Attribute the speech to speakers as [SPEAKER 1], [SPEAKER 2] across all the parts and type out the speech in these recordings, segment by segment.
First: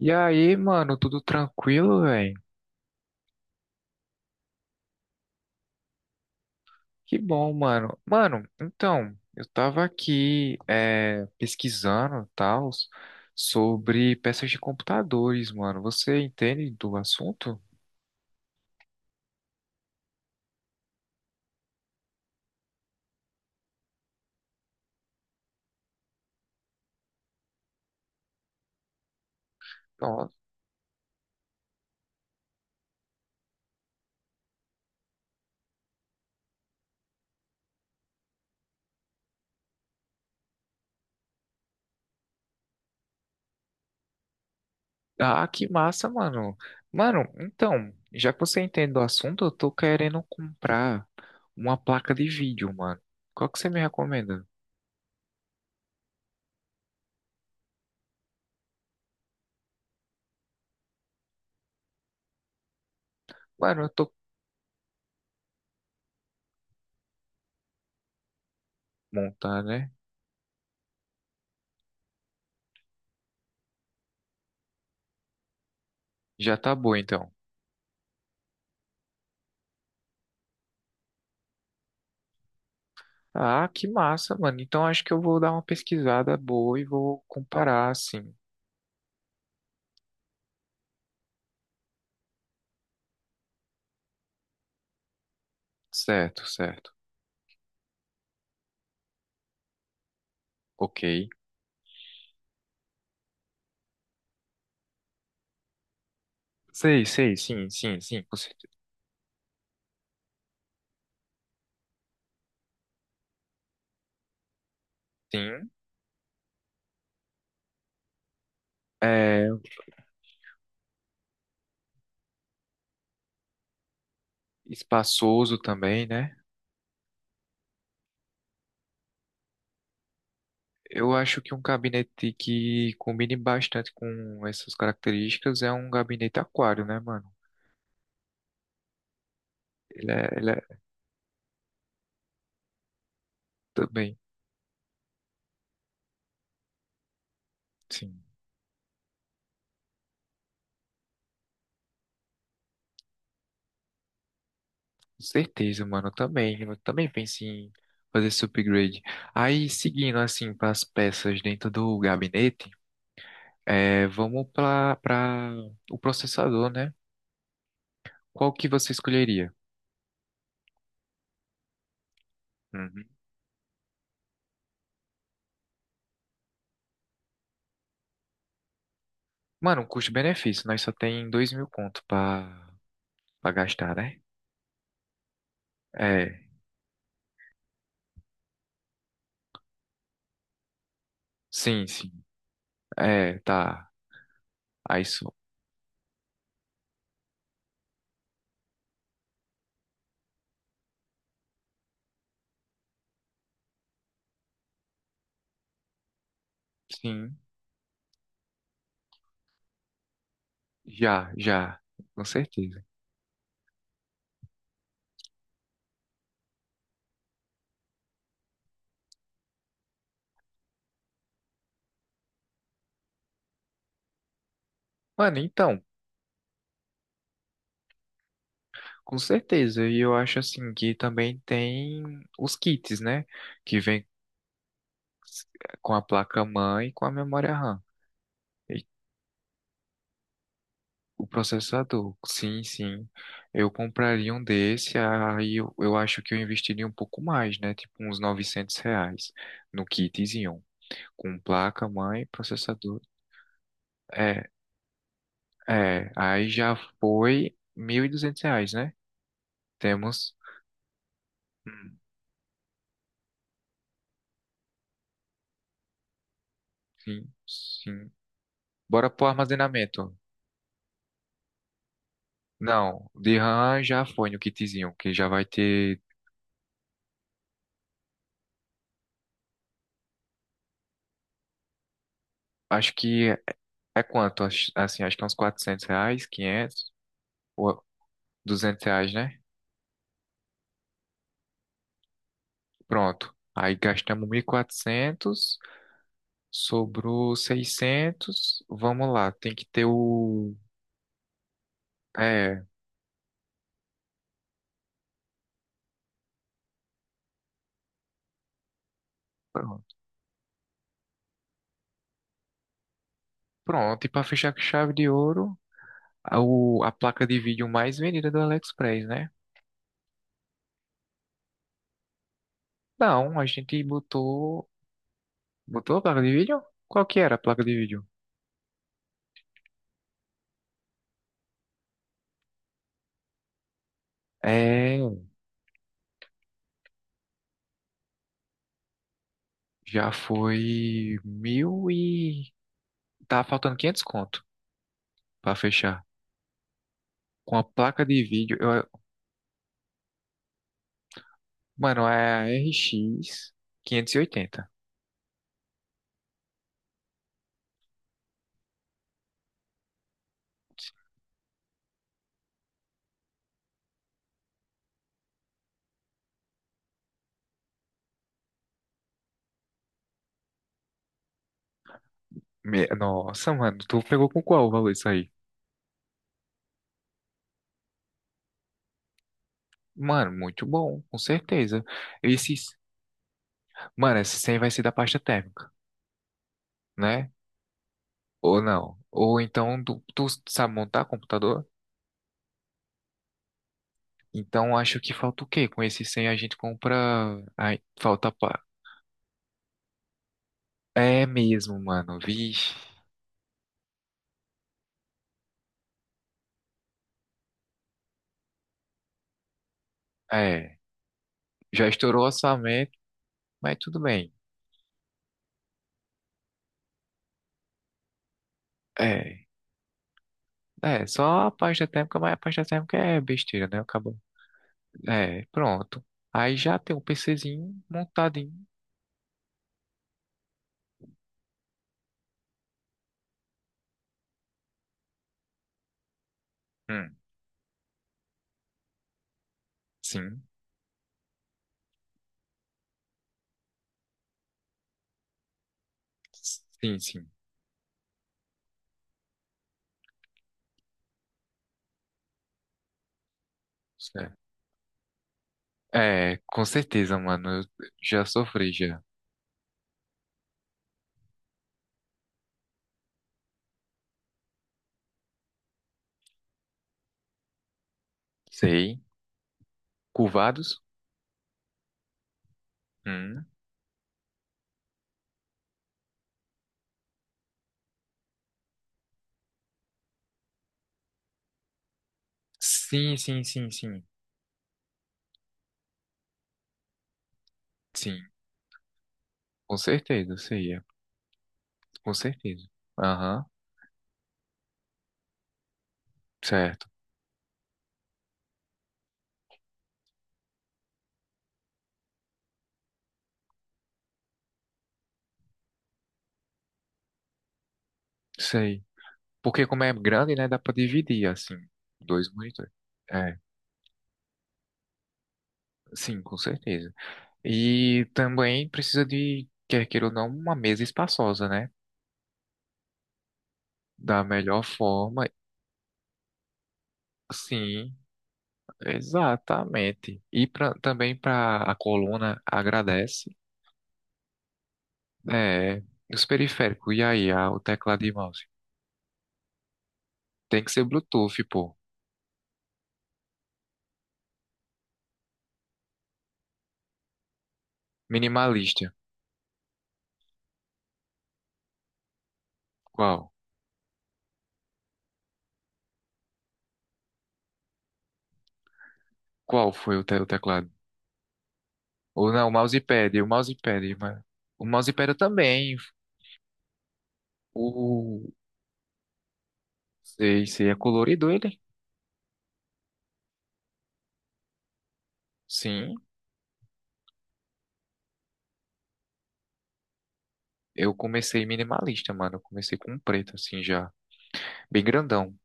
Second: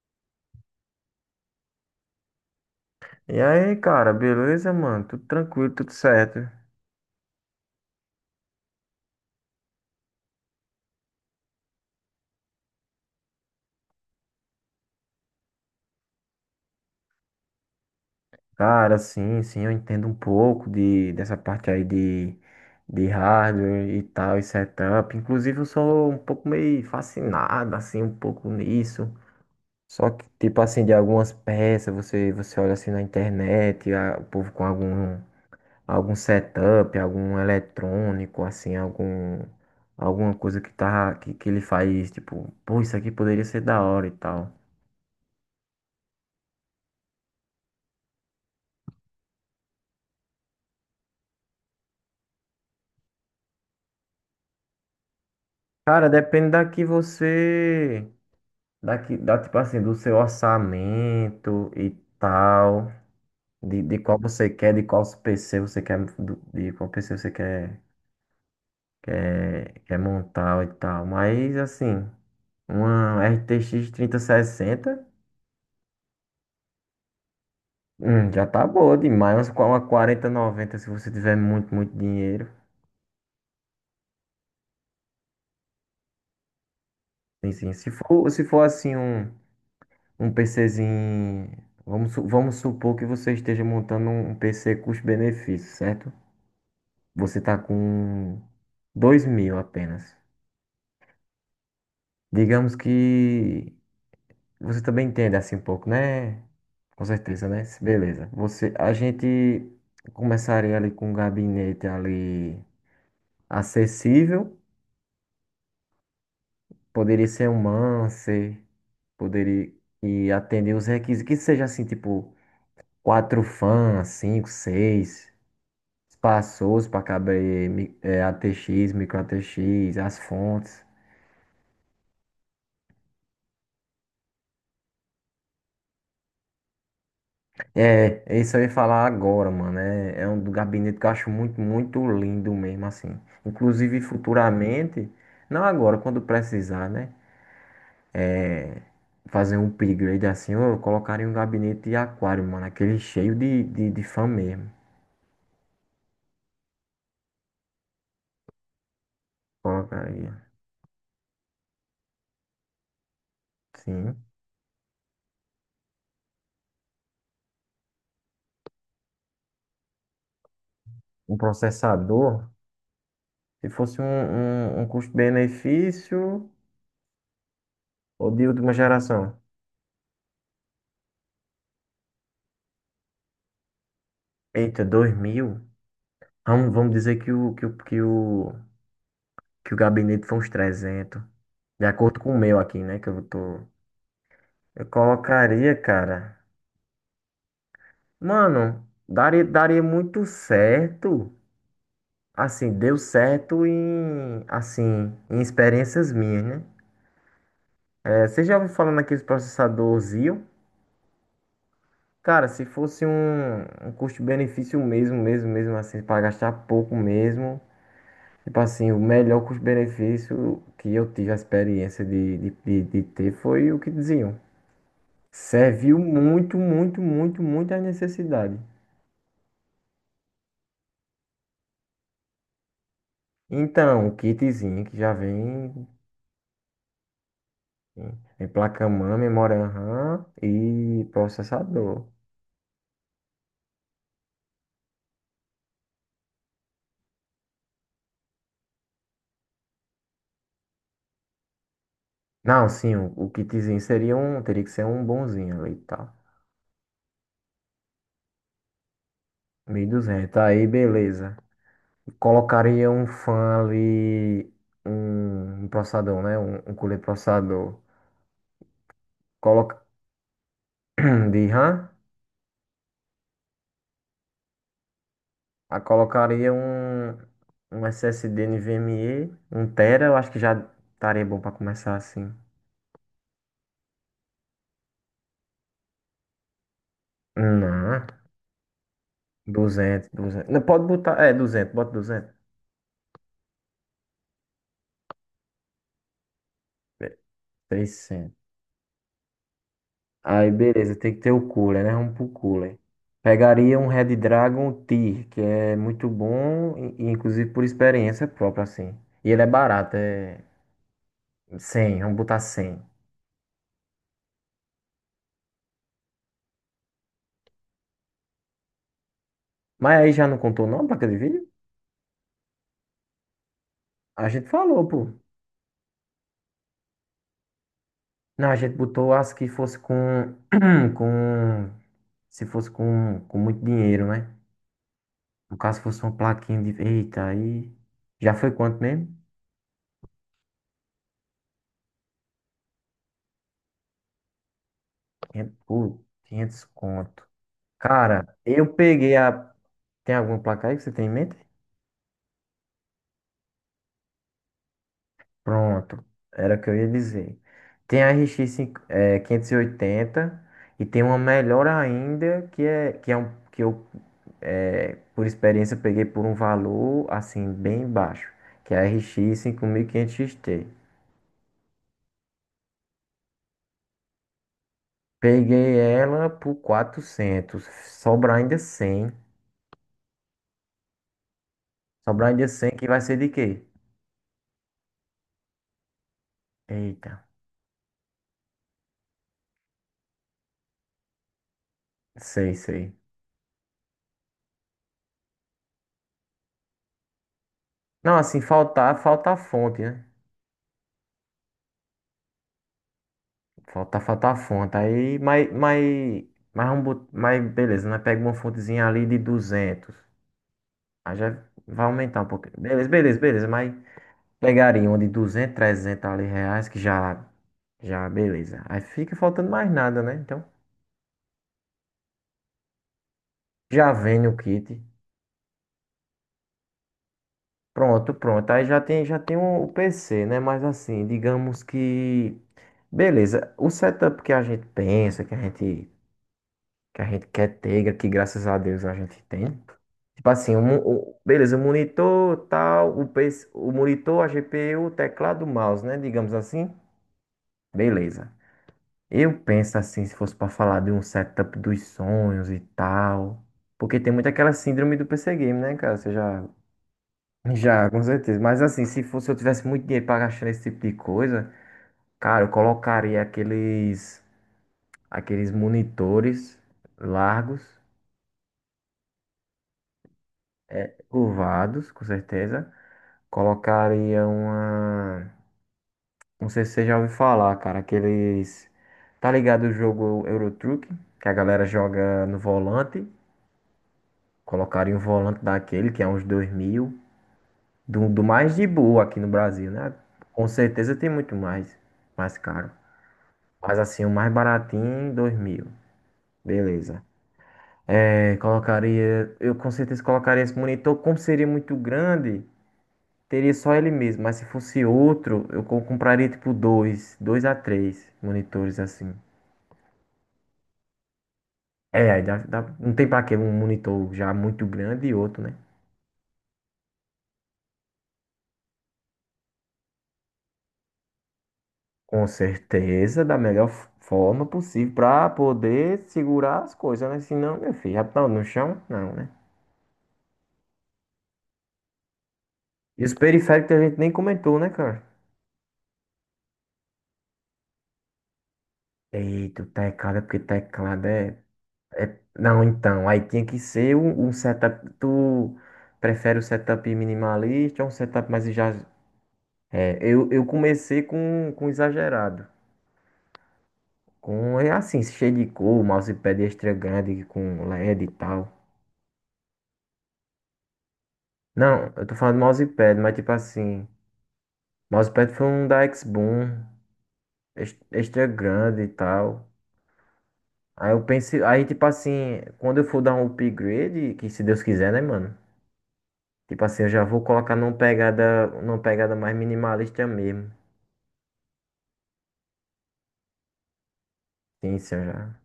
[SPEAKER 1] E aí, mano, tudo tranquilo, velho?
[SPEAKER 2] E aí, cara, beleza, mano? Tudo tranquilo, tudo certo.
[SPEAKER 1] Que bom, mano. Mano, então, eu tava aqui pesquisando tal sobre peças de computadores, mano. Você entende do assunto?
[SPEAKER 2] Cara, sim, sim, eu entendo um pouco dessa parte aí de hardware e tal, e setup. Inclusive, eu sou um pouco meio fascinado, assim, um pouco nisso. Só que,
[SPEAKER 1] Nossa.
[SPEAKER 2] tipo assim, de algumas peças, você olha assim na internet, o povo com algum setup, algum eletrônico, assim, alguma coisa que, tá, que ele faz, tipo, pô, isso aqui poderia ser da hora e tal.
[SPEAKER 1] Ah, que massa, mano. Mano, então, já que você entende do assunto, eu tô querendo comprar uma placa de vídeo, mano. Qual que você me recomenda?
[SPEAKER 2] Cara, depende da que você. Daqui, tipo assim, do seu orçamento e tal.
[SPEAKER 1] Mano,
[SPEAKER 2] De,
[SPEAKER 1] eu
[SPEAKER 2] de
[SPEAKER 1] tô
[SPEAKER 2] qual você quer, de qual PC você quer. De qual PC você
[SPEAKER 1] montar, né?
[SPEAKER 2] quer montar e tal. Mas, assim, uma RTX 3060
[SPEAKER 1] Já tá bom, então.
[SPEAKER 2] já tá boa demais. Mas com uma 4090 se você tiver muito, muito dinheiro.
[SPEAKER 1] Ah, que massa, mano. Então acho que eu vou dar uma pesquisada boa e vou
[SPEAKER 2] Sim, sim.
[SPEAKER 1] comparar,
[SPEAKER 2] Se for,
[SPEAKER 1] assim.
[SPEAKER 2] se for assim, Um PCzinho. Vamos supor que você esteja montando um PC custo-benefício, certo?
[SPEAKER 1] Certo, certo.
[SPEAKER 2] Você está com 2 mil apenas.
[SPEAKER 1] Ok.
[SPEAKER 2] Digamos que você também entende assim um pouco, né?
[SPEAKER 1] Sei,
[SPEAKER 2] Com
[SPEAKER 1] sei,
[SPEAKER 2] certeza, né?
[SPEAKER 1] sim, sim, sim,
[SPEAKER 2] Beleza.
[SPEAKER 1] com certeza.
[SPEAKER 2] A gente começaria ali com um gabinete ali acessível.
[SPEAKER 1] Sim.
[SPEAKER 2] Poderia ser um Mancer,
[SPEAKER 1] É
[SPEAKER 2] poderia e atender os requisitos, que seja assim, tipo, quatro fãs, cinco, seis.
[SPEAKER 1] espaçoso também, né?
[SPEAKER 2] Espaçoso para caber ATX, micro ATX, as fontes.
[SPEAKER 1] Eu acho que um gabinete que combine bastante com essas características é um gabinete aquário, né, mano?
[SPEAKER 2] É, isso eu ia falar agora, mano.
[SPEAKER 1] Ele
[SPEAKER 2] É,
[SPEAKER 1] é,
[SPEAKER 2] é um
[SPEAKER 1] ele
[SPEAKER 2] do
[SPEAKER 1] é
[SPEAKER 2] gabinete que eu acho muito, muito lindo mesmo, assim. Inclusive,
[SPEAKER 1] também,
[SPEAKER 2] futuramente, não agora, quando precisar, né?
[SPEAKER 1] sim.
[SPEAKER 2] É, Fazer um upgrade assim, eu colocaria um gabinete de aquário, mano. Aquele cheio de fã mesmo.
[SPEAKER 1] Com certeza, mano. Eu também pensei em fazer esse upgrade. Aí, seguindo,
[SPEAKER 2] Colocaria.
[SPEAKER 1] assim, para as peças dentro do gabinete. É,
[SPEAKER 2] Sim.
[SPEAKER 1] vamos para o processador, né? Qual que você escolheria?
[SPEAKER 2] Um processador.
[SPEAKER 1] Uhum.
[SPEAKER 2] Se fosse um custo-benefício ou de última geração?
[SPEAKER 1] Mano, um custo-benefício, nós só tem 2000 conto pra para gastar, né?
[SPEAKER 2] Eita, 2000?
[SPEAKER 1] É,
[SPEAKER 2] Vamos dizer que o gabinete foi uns 300. De
[SPEAKER 1] sim, sim.
[SPEAKER 2] acordo com o meu aqui, né? Que eu
[SPEAKER 1] É,
[SPEAKER 2] tô.
[SPEAKER 1] tá.
[SPEAKER 2] Eu
[SPEAKER 1] Aí só.
[SPEAKER 2] colocaria, cara. Mano, daria muito certo. Assim, deu certo em. Assim, em experiências minhas, né?
[SPEAKER 1] Sim,
[SPEAKER 2] É, você já ouviu falando aqui do processador Xeon?
[SPEAKER 1] já, já. Com
[SPEAKER 2] Cara, se
[SPEAKER 1] certeza.
[SPEAKER 2] fosse um custo-benefício mesmo, mesmo, mesmo assim, pra gastar pouco mesmo. Tipo assim, o melhor custo-benefício que eu tive a experiência de ter foi o que diziam.
[SPEAKER 1] Mano, então,
[SPEAKER 2] Serviu muito, muito, muito, muito à necessidade.
[SPEAKER 1] com certeza. E eu acho assim que também tem os kits, né? Que vem
[SPEAKER 2] Então, o kitzinho que já vem
[SPEAKER 1] com a placa-mãe e com a memória RAM.
[SPEAKER 2] em placa-mãe, memória RAM e
[SPEAKER 1] O
[SPEAKER 2] processador.
[SPEAKER 1] processador, sim, sim. Eu compraria um desse, aí eu acho que eu investiria um pouco mais, né? Tipo uns 900 reais no kitzinho, com placa, mãe,
[SPEAKER 2] Não, sim,
[SPEAKER 1] processador.
[SPEAKER 2] o kitzinho seria um,
[SPEAKER 1] É,
[SPEAKER 2] teria que ser um bonzinho ali e tal.
[SPEAKER 1] é, aí já foi 1200 reais, né? Temos.
[SPEAKER 2] 1.200, aí beleza.
[SPEAKER 1] Hum,
[SPEAKER 2] Colocaria um fã ali, um processador, né? Um cooler
[SPEAKER 1] Sim,
[SPEAKER 2] processador.
[SPEAKER 1] sim. Bora pro
[SPEAKER 2] Coloca
[SPEAKER 1] armazenamento.
[SPEAKER 2] de RAM.
[SPEAKER 1] Não, de RAM já foi no kitzinho, que já vai
[SPEAKER 2] Ah,
[SPEAKER 1] ter.
[SPEAKER 2] colocaria um SSD NVMe, um tera, eu acho que já estaria bom para começar assim.
[SPEAKER 1] Acho que é quanto? Assim, acho que é uns 400 reais, 500 ou
[SPEAKER 2] Não,
[SPEAKER 1] 200 reais, né?
[SPEAKER 2] 200, 200. Não, pode botar, 200. Bota 200.
[SPEAKER 1] Pronto. Aí gastamos 1400,
[SPEAKER 2] Be-
[SPEAKER 1] sobrou
[SPEAKER 2] 300.
[SPEAKER 1] 600. Vamos lá, tem que ter
[SPEAKER 2] Aí,
[SPEAKER 1] o.
[SPEAKER 2] beleza, tem que ter o cooler, né? Vamos pro
[SPEAKER 1] É,
[SPEAKER 2] cooler. Pegaria um Red Dragon Tier, que é muito bom, e inclusive por experiência própria, assim. E ele é
[SPEAKER 1] pronto.
[SPEAKER 2] barato, é 100. Vamos botar 100.
[SPEAKER 1] Pronto, e para fechar com chave de ouro, a placa de vídeo mais vendida do AliExpress, né?
[SPEAKER 2] Mas aí já não contou não, placa de vídeo?
[SPEAKER 1] Não, a gente
[SPEAKER 2] A gente
[SPEAKER 1] botou.
[SPEAKER 2] falou, pô.
[SPEAKER 1] Botou a placa de vídeo? Qual que era a placa de vídeo?
[SPEAKER 2] Não, a gente botou as que fosse com, com, se fosse com muito dinheiro, né?
[SPEAKER 1] É,
[SPEAKER 2] No caso, fosse uma plaquinha de, eita, aí, já foi quanto mesmo?
[SPEAKER 1] já foi mil e. Tá faltando 500 conto pra
[SPEAKER 2] 500,
[SPEAKER 1] fechar.
[SPEAKER 2] pô, 500 conto.
[SPEAKER 1] Com a placa de
[SPEAKER 2] Cara,
[SPEAKER 1] vídeo,
[SPEAKER 2] tem alguma placa aí que você tem em mente?
[SPEAKER 1] mano, é a R X 580.
[SPEAKER 2] Pronto, era o que eu ia dizer. Tem a RX 580 e oitenta e tem uma melhor ainda, que é um, que eu. É, por experiência, eu peguei por um valor assim bem baixo, que é a RX 5500 XT.
[SPEAKER 1] Nossa, mano, tu pegou com qual o valor isso aí?
[SPEAKER 2] Peguei ela por 400, sobrar ainda 100.
[SPEAKER 1] Mano, muito bom, com certeza.
[SPEAKER 2] Sobrar ainda 100
[SPEAKER 1] Esses,
[SPEAKER 2] que vai ser de quê?
[SPEAKER 1] mano, esse 100 vai ser da pasta térmica,
[SPEAKER 2] Eita,
[SPEAKER 1] né? Ou não? Ou então tu sabe montar computador?
[SPEAKER 2] sei, sei.
[SPEAKER 1] Então acho que falta o quê? Com esse 100 a gente compra. Ai,
[SPEAKER 2] Não,
[SPEAKER 1] falta.
[SPEAKER 2] assim,
[SPEAKER 1] pa-
[SPEAKER 2] falta a fonte, né?
[SPEAKER 1] É mesmo, mano. Vixe.
[SPEAKER 2] Falta a fonte. Aí, mas beleza, nós pega uma fontezinha ali de 200.
[SPEAKER 1] É.
[SPEAKER 2] Aí já vai
[SPEAKER 1] Já
[SPEAKER 2] aumentar
[SPEAKER 1] estourou o
[SPEAKER 2] um pouquinho. Beleza,
[SPEAKER 1] orçamento,
[SPEAKER 2] beleza, beleza, mas
[SPEAKER 1] mas tudo bem.
[SPEAKER 2] pegaria uma de 200, 300 ali reais, que já, beleza. Aí fica
[SPEAKER 1] É.
[SPEAKER 2] faltando mais nada, né? Então,
[SPEAKER 1] É, só a pasta térmica, mas a pasta térmica é besteira, né?
[SPEAKER 2] já
[SPEAKER 1] Acabou.
[SPEAKER 2] vem o kit.
[SPEAKER 1] É, pronto. Aí já tem um PCzinho
[SPEAKER 2] Pronto,
[SPEAKER 1] montado.
[SPEAKER 2] pronto. Aí já tem, o PC, né? Mas assim, digamos que. Beleza. O setup que a gente pensa, que a gente, que a
[SPEAKER 1] Hum,
[SPEAKER 2] gente quer ter, que graças a Deus a gente tem. Tipo
[SPEAKER 1] sim.
[SPEAKER 2] assim, beleza, o monitor, tal, o, PC, o monitor, a GPU, o teclado, o mouse, né? Digamos assim.
[SPEAKER 1] Sim, sim.
[SPEAKER 2] Beleza. Eu penso assim, se fosse pra falar de um setup dos sonhos e tal. Porque tem muito
[SPEAKER 1] Certo.
[SPEAKER 2] aquela síndrome do PC Game, né, cara? Você
[SPEAKER 1] É,
[SPEAKER 2] já.
[SPEAKER 1] com certeza, mano. Eu
[SPEAKER 2] Já, com
[SPEAKER 1] já
[SPEAKER 2] certeza. Mas
[SPEAKER 1] sofri,
[SPEAKER 2] assim,
[SPEAKER 1] já.
[SPEAKER 2] se fosse eu tivesse muito dinheiro pra gastar nesse tipo de coisa, cara, eu colocaria aqueles. Aqueles monitores largos,
[SPEAKER 1] Sei. Curvados?
[SPEAKER 2] é, curvados, com certeza.
[SPEAKER 1] Hum.
[SPEAKER 2] Colocaria uma. Não sei se você já ouviu falar, cara, aqueles. Tá ligado o jogo Euro Truck, que a galera joga no volante?
[SPEAKER 1] Sim, sim, sim, sim.
[SPEAKER 2] Colocaram um volante daquele, que é uns 2 mil, do
[SPEAKER 1] Sim,
[SPEAKER 2] mais de boa aqui no Brasil,
[SPEAKER 1] com
[SPEAKER 2] né?
[SPEAKER 1] certeza,
[SPEAKER 2] Com
[SPEAKER 1] sei. É.
[SPEAKER 2] certeza tem muito mais,
[SPEAKER 1] Com
[SPEAKER 2] mais
[SPEAKER 1] certeza.
[SPEAKER 2] caro.
[SPEAKER 1] Aham,
[SPEAKER 2] Mas assim, o mais baratinho, 2 mil.
[SPEAKER 1] certo.
[SPEAKER 2] Beleza. É, eu com certeza colocaria esse monitor, como seria muito grande, teria só ele mesmo. Mas se fosse outro, eu compraria tipo dois a três monitores
[SPEAKER 1] Sei.
[SPEAKER 2] assim.
[SPEAKER 1] Porque como é grande, né, dá pra dividir, assim,
[SPEAKER 2] É, aí
[SPEAKER 1] dois monitores.
[SPEAKER 2] não tem pra que
[SPEAKER 1] É,
[SPEAKER 2] um monitor já muito grande e outro, né?
[SPEAKER 1] sim, com certeza. E também precisa de, quer queira ou não, uma mesa espaçosa, né?
[SPEAKER 2] Com certeza, da melhor
[SPEAKER 1] Da
[SPEAKER 2] forma
[SPEAKER 1] melhor
[SPEAKER 2] possível,
[SPEAKER 1] forma.
[SPEAKER 2] para poder segurar as coisas, né? Senão, meu
[SPEAKER 1] Sim.
[SPEAKER 2] filho, já tá no chão? Não, né?
[SPEAKER 1] Exatamente. E pra, também para a coluna
[SPEAKER 2] E os
[SPEAKER 1] agradece,
[SPEAKER 2] periféricos a gente nem comentou, né, cara?
[SPEAKER 1] é, os periféricos, e aí, o teclado e mouse.
[SPEAKER 2] Eita, o teclado é porque
[SPEAKER 1] Tem que ser
[SPEAKER 2] teclado é.
[SPEAKER 1] Bluetooth, pô.
[SPEAKER 2] Não, então, aí tinha que ser um setup. Tu prefere o setup minimalista ou um setup mais já.
[SPEAKER 1] Minimalista.
[SPEAKER 2] É, eu comecei com exagerado.
[SPEAKER 1] Qual?
[SPEAKER 2] Com, é assim, cheio de cor, mousepad extra grande com LED e D e tal.
[SPEAKER 1] Qual foi o, o teclado?
[SPEAKER 2] Não, eu tô
[SPEAKER 1] Ou
[SPEAKER 2] falando
[SPEAKER 1] não,
[SPEAKER 2] mousepad, mas
[SPEAKER 1] o
[SPEAKER 2] tipo assim.
[SPEAKER 1] mousepad, mas o mousepad eu
[SPEAKER 2] Mousepad foi um
[SPEAKER 1] também.
[SPEAKER 2] da X-Boom,
[SPEAKER 1] O
[SPEAKER 2] extra grande e tal.
[SPEAKER 1] sei, sei, é
[SPEAKER 2] Aí eu
[SPEAKER 1] colorido
[SPEAKER 2] pensei,
[SPEAKER 1] ele?
[SPEAKER 2] aí tipo assim, quando eu for dar um upgrade, que se Deus quiser, né, mano?
[SPEAKER 1] Sim,
[SPEAKER 2] Tipo assim, eu já vou colocar numa pegada mais minimalista mesmo.
[SPEAKER 1] eu comecei minimalista, mano. Eu comecei com um preto assim já,
[SPEAKER 2] Sim,
[SPEAKER 1] bem
[SPEAKER 2] sim, eu
[SPEAKER 1] grandão.
[SPEAKER 2] já.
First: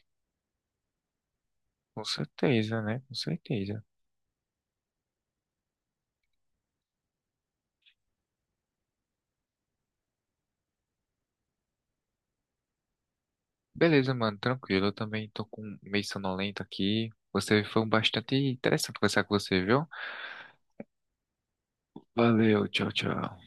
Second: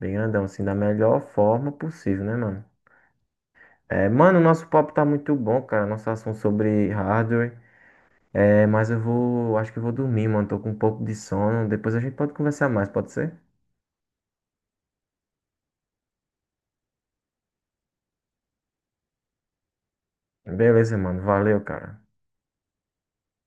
[SPEAKER 2] Bem grandão, assim, da melhor forma
[SPEAKER 1] Com
[SPEAKER 2] possível, né, mano?
[SPEAKER 1] certeza, né? Com certeza.
[SPEAKER 2] É, mano, o nosso papo tá muito bom, cara. Nosso assunto sobre hardware. É, mas acho que eu vou dormir, mano. Tô com um pouco de sono. Depois a gente pode conversar mais, pode ser?
[SPEAKER 1] Beleza, mano, tranquilo. Eu também tô com meio sonolento aqui. Você foi um bastante interessante conversar com você, viu?
[SPEAKER 2] Beleza, mano. Valeu, cara.
[SPEAKER 1] Valeu, tchau, tchau.